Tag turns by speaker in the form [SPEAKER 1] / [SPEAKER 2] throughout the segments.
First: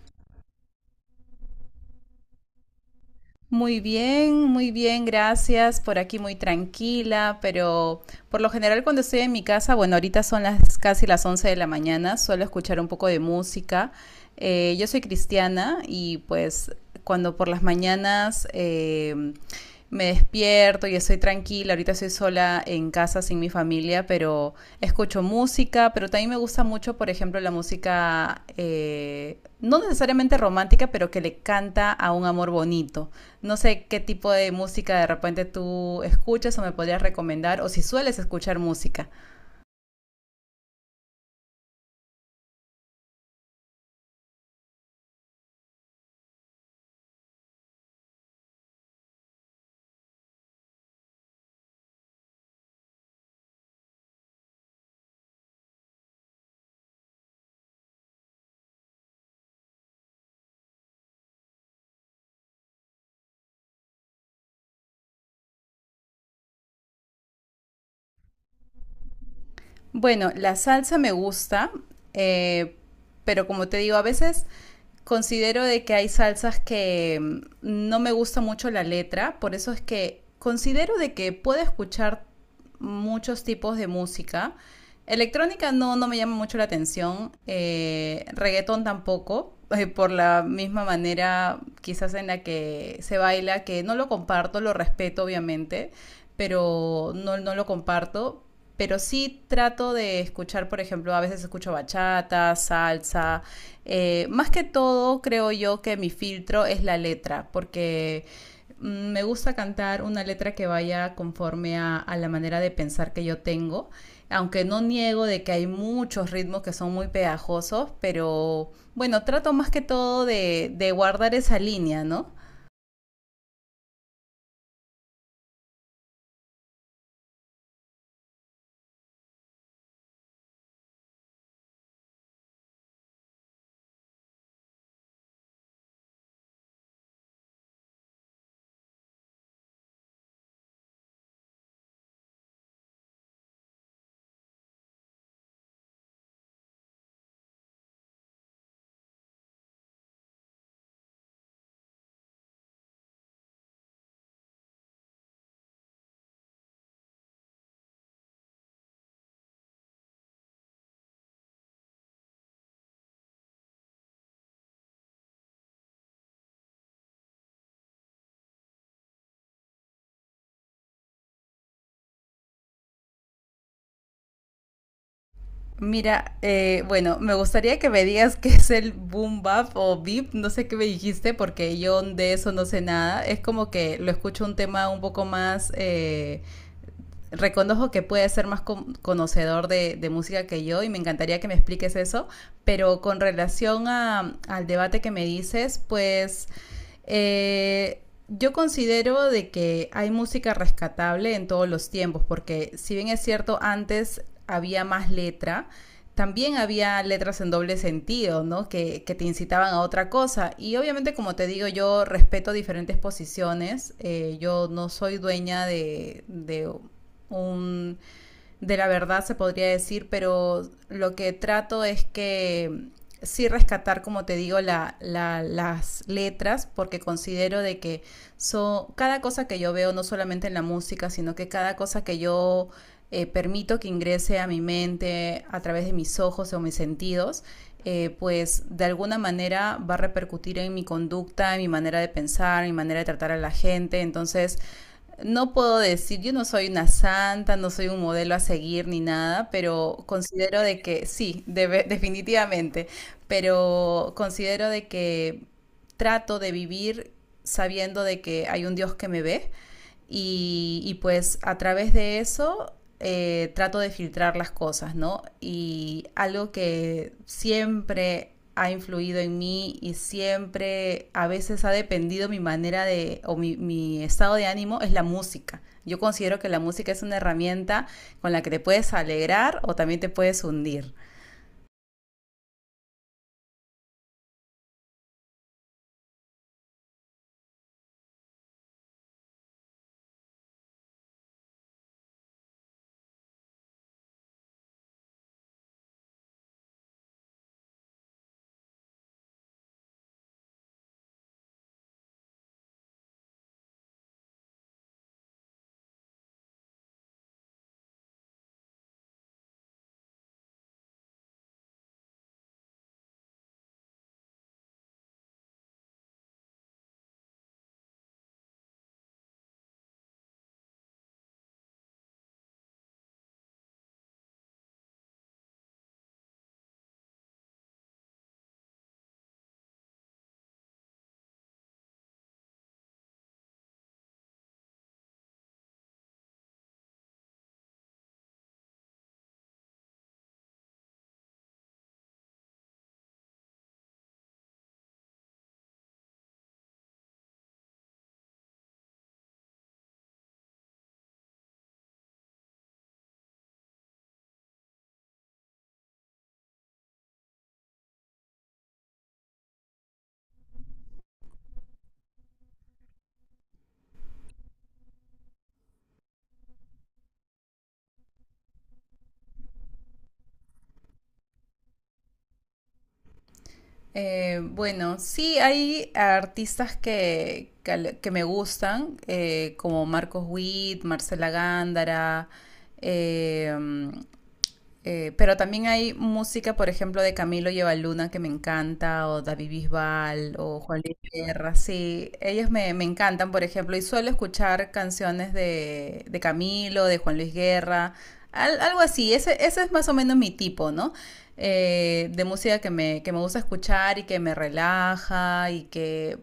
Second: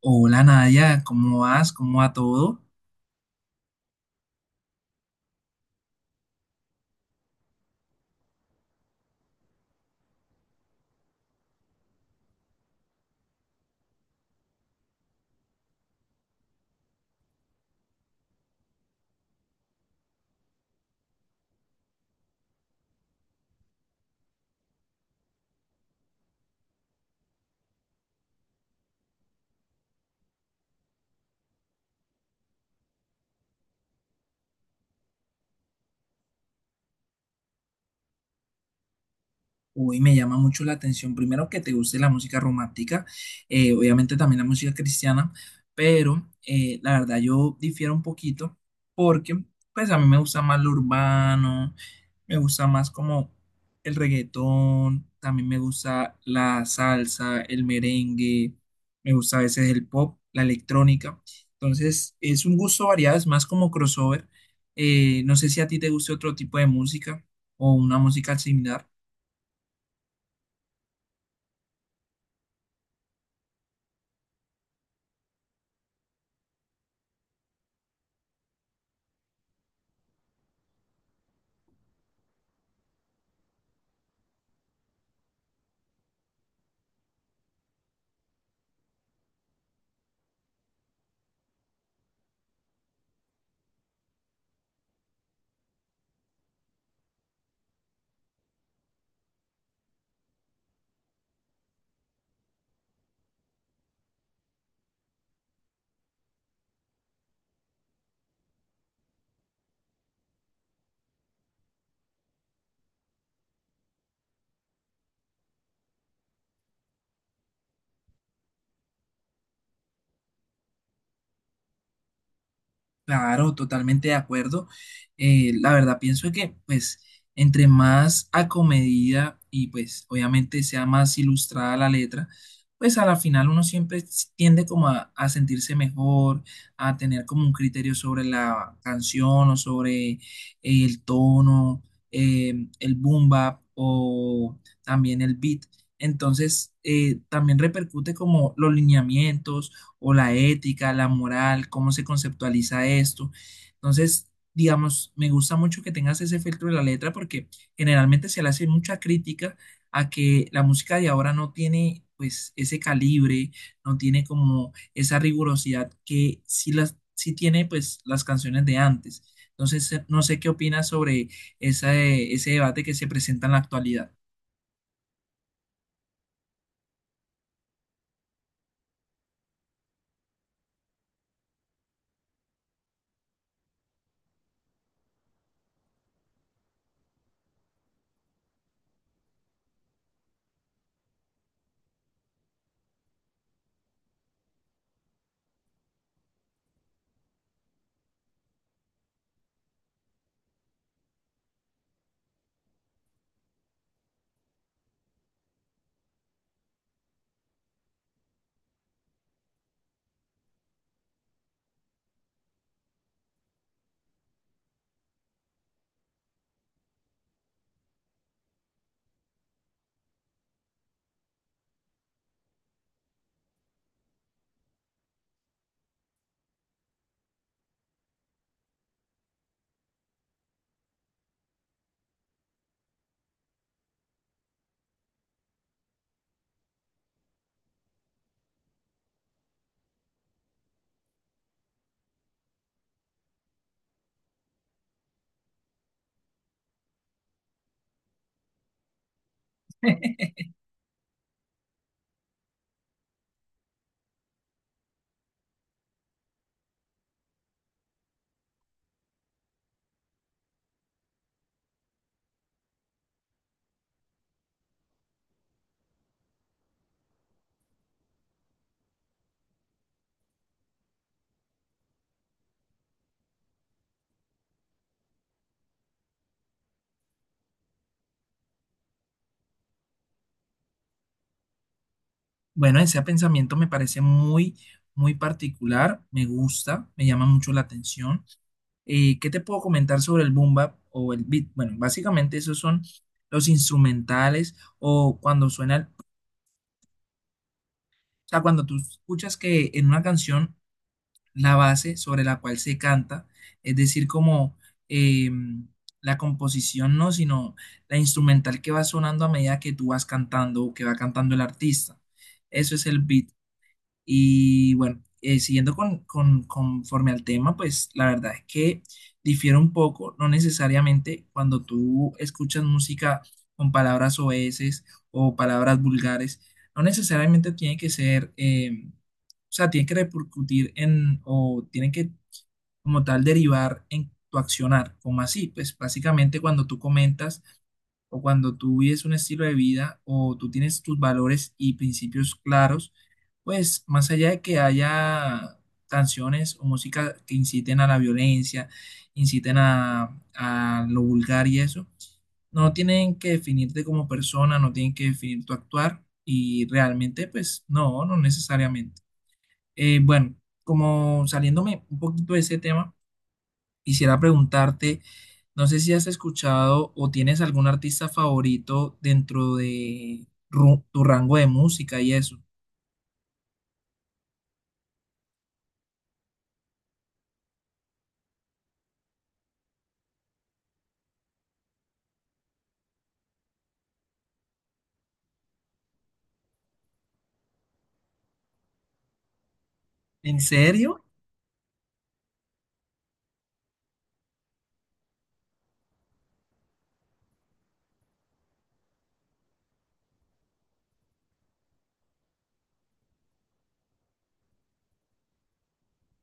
[SPEAKER 1] Hola Nadia, ¿cómo vas? ¿Cómo va todo?
[SPEAKER 2] Muy bien, gracias. Por aquí muy tranquila, pero por lo general cuando estoy en mi casa, bueno, ahorita son las casi las 11 de la mañana, suelo escuchar un poco de música. Yo soy cristiana y pues cuando por las mañanas me despierto y estoy tranquila. Ahorita estoy sola en casa sin mi familia, pero escucho música, pero también me gusta mucho, por ejemplo, la música no necesariamente romántica, pero que le canta a un amor bonito. No sé qué tipo de música de repente tú escuchas o me podrías recomendar, o si sueles escuchar música.
[SPEAKER 1] Uy, me llama mucho la atención. Primero que te guste la música romántica, obviamente también la música cristiana, pero la verdad yo difiero un poquito porque pues a mí me gusta más lo urbano, me gusta más como el reggaetón, también me gusta la salsa, el merengue, me gusta a veces el pop, la electrónica. Entonces es un gusto variado, es más como crossover. No sé si a ti te guste otro tipo de música o una música similar.
[SPEAKER 2] Bueno, la salsa me gusta, eh, pero como te digo, a veces considero de que hay salsas que no me gusta mucho la letra, por eso es que considero de que puedo escuchar muchos tipos de música. Electrónica no, no me llama mucho la atención, reggaetón tampoco, por la misma manera quizás en la que se baila, que no lo comparto, lo respeto obviamente, pero no, no lo comparto. Pero sí trato de escuchar, por ejemplo, a veces escucho bachata, salsa. Más que todo, creo yo que mi filtro es la letra, porque me gusta cantar una letra que vaya conforme a la manera de pensar que yo tengo. Aunque no niego de que hay muchos ritmos que son muy pegajosos, pero bueno, trato más que todo de guardar esa línea, ¿no?
[SPEAKER 1] Claro, totalmente de acuerdo. La verdad, pienso que, pues, entre más acomedida y, pues, obviamente sea más ilustrada la letra, pues, a la final uno siempre tiende como a sentirse mejor, a tener como un criterio sobre la canción o sobre el tono, eh, el boom bap o también el beat. Entonces, también repercute como los lineamientos o la ética, la moral, cómo se conceptualiza esto. Entonces, digamos, me gusta mucho que tengas ese filtro de la letra porque generalmente se le hace mucha crítica a que la música de ahora no tiene pues ese calibre, no tiene como esa rigurosidad que sí las sí tiene pues las canciones de antes. Entonces, no sé qué opinas sobre ese debate que se presenta en la actualidad.
[SPEAKER 2] Mira, bueno, me gustaría que me digas qué es el boom bap o beep, no sé qué me dijiste porque yo de eso no sé nada. Es como que lo escucho un tema un poco más reconozco que puedes ser más conocedor de música que yo y me encantaría que me expliques eso, pero con relación al debate que me dices, pues eh, yo considero de que hay música rescatable en todos los tiempos, porque si bien es cierto, antes había más letra, también había letras en doble sentido, ¿no? Que te incitaban a otra cosa. Y obviamente, como te digo, yo respeto diferentes posiciones. Yo no soy dueña de un de la verdad se podría decir, pero lo que trato es que sí rescatar, como te digo, las letras, porque considero de que cada cosa que yo veo, no solamente en la música, sino que cada cosa que yo permito que ingrese a mi mente a través de mis ojos o mis sentidos, pues de alguna manera va a repercutir en mi conducta, en mi manera de pensar, en mi manera de tratar a la gente. Entonces, no puedo decir, yo no soy una santa, no soy un modelo a seguir ni nada, pero considero de que sí, definitivamente, pero considero de que trato de vivir sabiendo de que hay un Dios que me ve y pues a través de eso trato de filtrar las cosas, ¿no? Y algo que siempre ha influido en mí y siempre a veces ha dependido mi manera de o mi, estado de ánimo es la música. Yo considero que la música es una herramienta con la que te puedes alegrar o también te puedes hundir.
[SPEAKER 1] Bueno, ese pensamiento me parece muy, muy particular, me gusta, me llama mucho la atención. ¿Qué te puedo comentar sobre el boom bap o el beat? Bueno, básicamente esos son los instrumentales o cuando suena, o sea, cuando tú escuchas que en una canción la base sobre la cual se canta, es decir, como eh, la composición, no, sino la instrumental que va sonando a medida que tú vas cantando o que va cantando el artista. Eso es el beat. Y bueno, siguiendo con, conforme al tema, pues la verdad es que difiere un poco, no necesariamente cuando tú escuchas música con palabras oeses o palabras vulgares, no necesariamente tiene que ser, o sea, tiene que repercutir en, o tiene que como tal derivar en tu accionar, como así, pues básicamente cuando tú comentas o cuando tú vives un estilo de vida o tú tienes tus valores y principios claros, pues más allá de que haya canciones o música que inciten a la violencia, inciten a lo vulgar y eso, no tienen que definirte como persona, no tienen que definir tu actuar y realmente pues no, no necesariamente. Eh, bueno, como saliéndome un poquito de ese tema. Quisiera preguntarte, no sé si has escuchado o tienes algún artista favorito dentro de tu rango de música y eso.
[SPEAKER 2] Bueno, sí, hay artistas que me gustan, como Marcos Witt, Marcela Gándara, eh, pero también hay música, por ejemplo, de Camilo Llevaluna que me encanta, o David Bisbal,
[SPEAKER 1] ¿En
[SPEAKER 2] o Juan Luis
[SPEAKER 1] serio?
[SPEAKER 2] Guerra, sí, ellos me encantan, por ejemplo, y suelo escuchar canciones de Camilo, de Juan Luis Guerra, algo así, ese es más o menos mi tipo, ¿no? De música que que me gusta escuchar y que me relaja y que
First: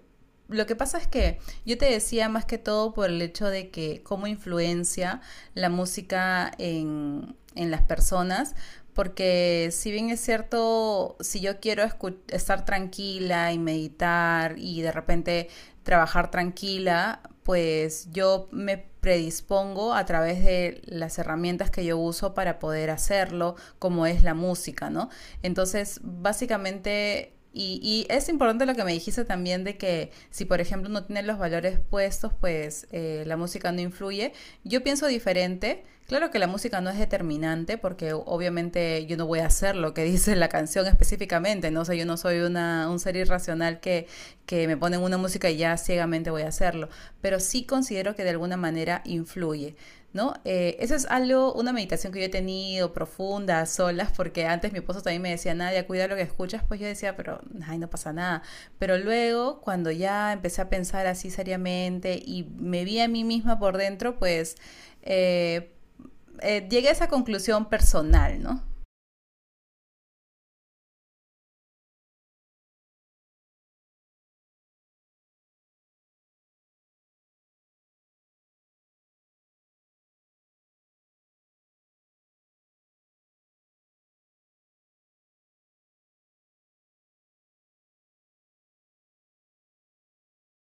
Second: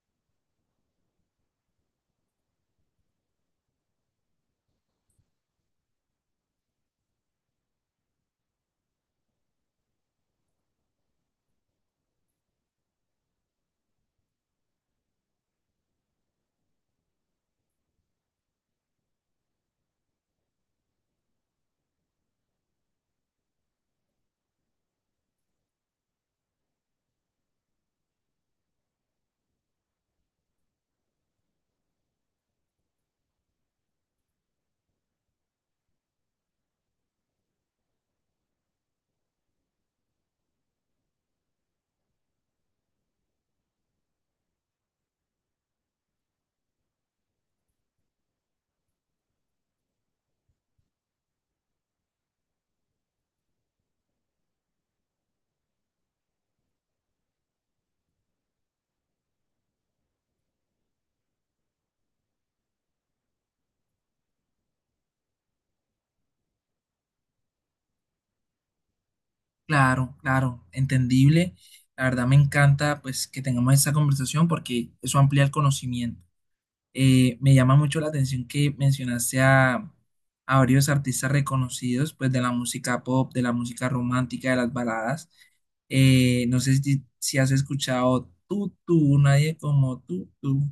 [SPEAKER 2] lo que pasa es que yo te decía más que todo por el hecho de que cómo influencia la música en las personas, porque si bien es cierto, si yo quiero estar tranquila y meditar y de repente trabajar tranquila, pues yo me predispongo a través de las herramientas que yo uso para poder hacerlo, como es la música, ¿no? Entonces, básicamente y es importante lo que me dijiste también de que si, por ejemplo, no tienen los valores puestos, pues la música no influye. Yo pienso diferente. Claro que la música no es determinante porque obviamente yo no voy a hacer lo que dice la canción específicamente, ¿no? O sea, yo no soy una, un ser irracional que me ponen una música y ya ciegamente voy a hacerlo. Pero sí considero que de alguna manera influye, ¿no? Eso es algo, una meditación que yo he tenido profunda, a solas, porque antes mi esposo también me decía, Nadia, cuida lo que escuchas, pues yo decía, pero, ay, no pasa nada. Pero luego, cuando ya empecé a pensar así seriamente y me vi a mí misma por dentro, pues eh, llegué a esa conclusión personal, ¿no?
[SPEAKER 1] Claro, claro, entendible. La verdad me encanta pues que tengamos esta conversación porque eso amplía el conocimiento. Me llama mucho la atención que mencionaste a varios artistas reconocidos, pues de la música pop, de la música romántica, de las baladas. No sé si, si has escuchado Tú, Tú, Nadie como Tú, Tú.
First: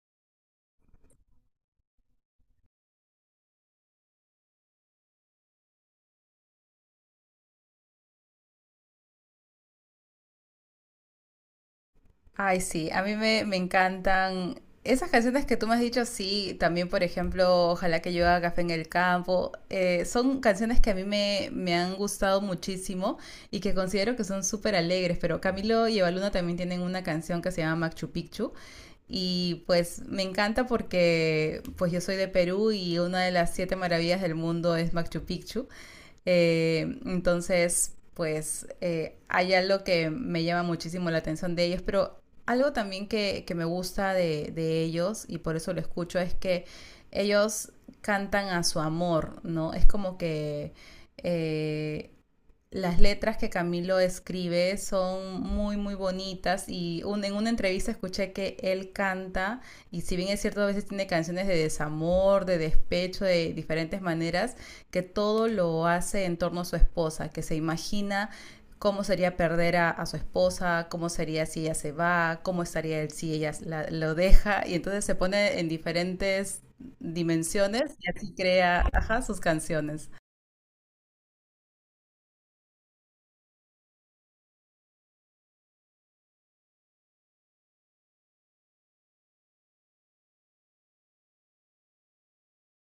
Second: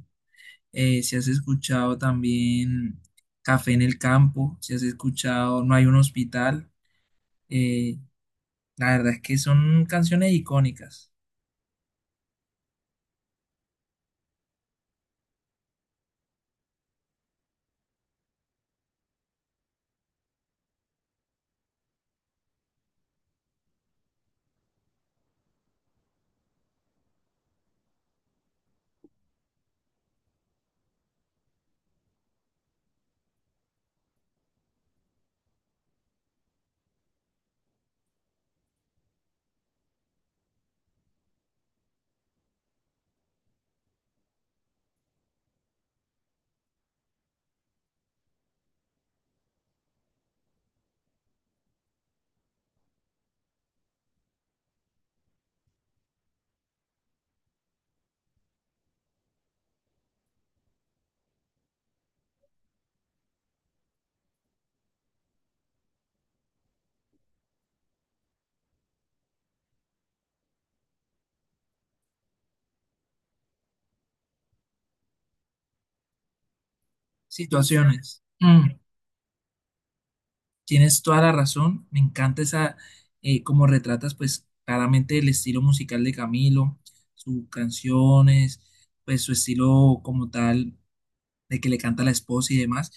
[SPEAKER 1] Si has escuchado también Café en el Campo, si has escuchado No hay un hospital. Eh, la verdad es que son canciones icónicas.
[SPEAKER 2] Ay, sí, a mí me encantan esas canciones que tú me has dicho, sí, también por ejemplo, Ojalá que yo haga café en el campo, son canciones que a mí me han gustado muchísimo y que considero que son súper alegres, pero Camilo y Evaluna también tienen una canción que se llama Machu Picchu y pues me encanta porque pues yo soy de Perú y una de las siete maravillas del mundo es Machu Picchu. Entonces, pues hay algo que me llama muchísimo la atención de ellos, pero algo también que me gusta de ellos, y por eso lo escucho, es que ellos cantan a su amor, ¿no? Es como que eh, las letras que Camilo escribe son muy, muy bonitas y en una entrevista escuché que él canta y si bien es cierto, a veces tiene canciones de desamor, de despecho, de diferentes maneras, que todo lo hace en torno a su esposa, que se imagina cómo sería perder a su esposa, cómo sería si ella se va, cómo estaría él si ella lo deja y entonces se pone en diferentes
[SPEAKER 1] Sí,
[SPEAKER 2] dimensiones y
[SPEAKER 1] situaciones.
[SPEAKER 2] así
[SPEAKER 1] Mm.
[SPEAKER 2] crea, ajá, sus canciones.
[SPEAKER 1] Tienes toda la razón, me encanta esa, cómo retratas pues claramente el estilo musical de Camilo, sus canciones, pues su estilo como tal de que le canta a la esposa y demás.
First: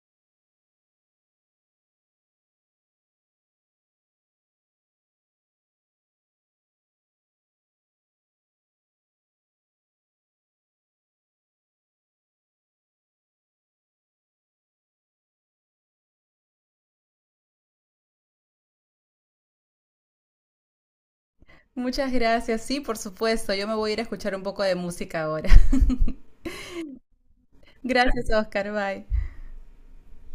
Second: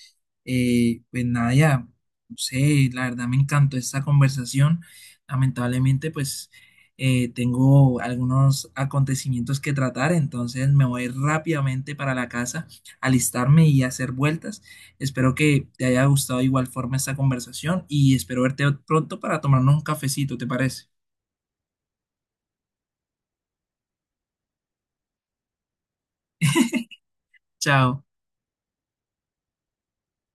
[SPEAKER 1] Pues nada, ya no sé, la verdad me encantó esta conversación. Lamentablemente, pues tengo algunos acontecimientos que tratar, entonces me voy rápidamente para la casa, alistarme y hacer vueltas. Espero que te haya gustado de igual forma esta conversación y espero verte pronto para tomarnos un cafecito, ¿te parece?
[SPEAKER 2] Muchas gracias. Sí, por supuesto. Yo me voy a ir a escuchar un poco de música ahora.
[SPEAKER 1] Chao.
[SPEAKER 2] Gracias, Oscar. Bye.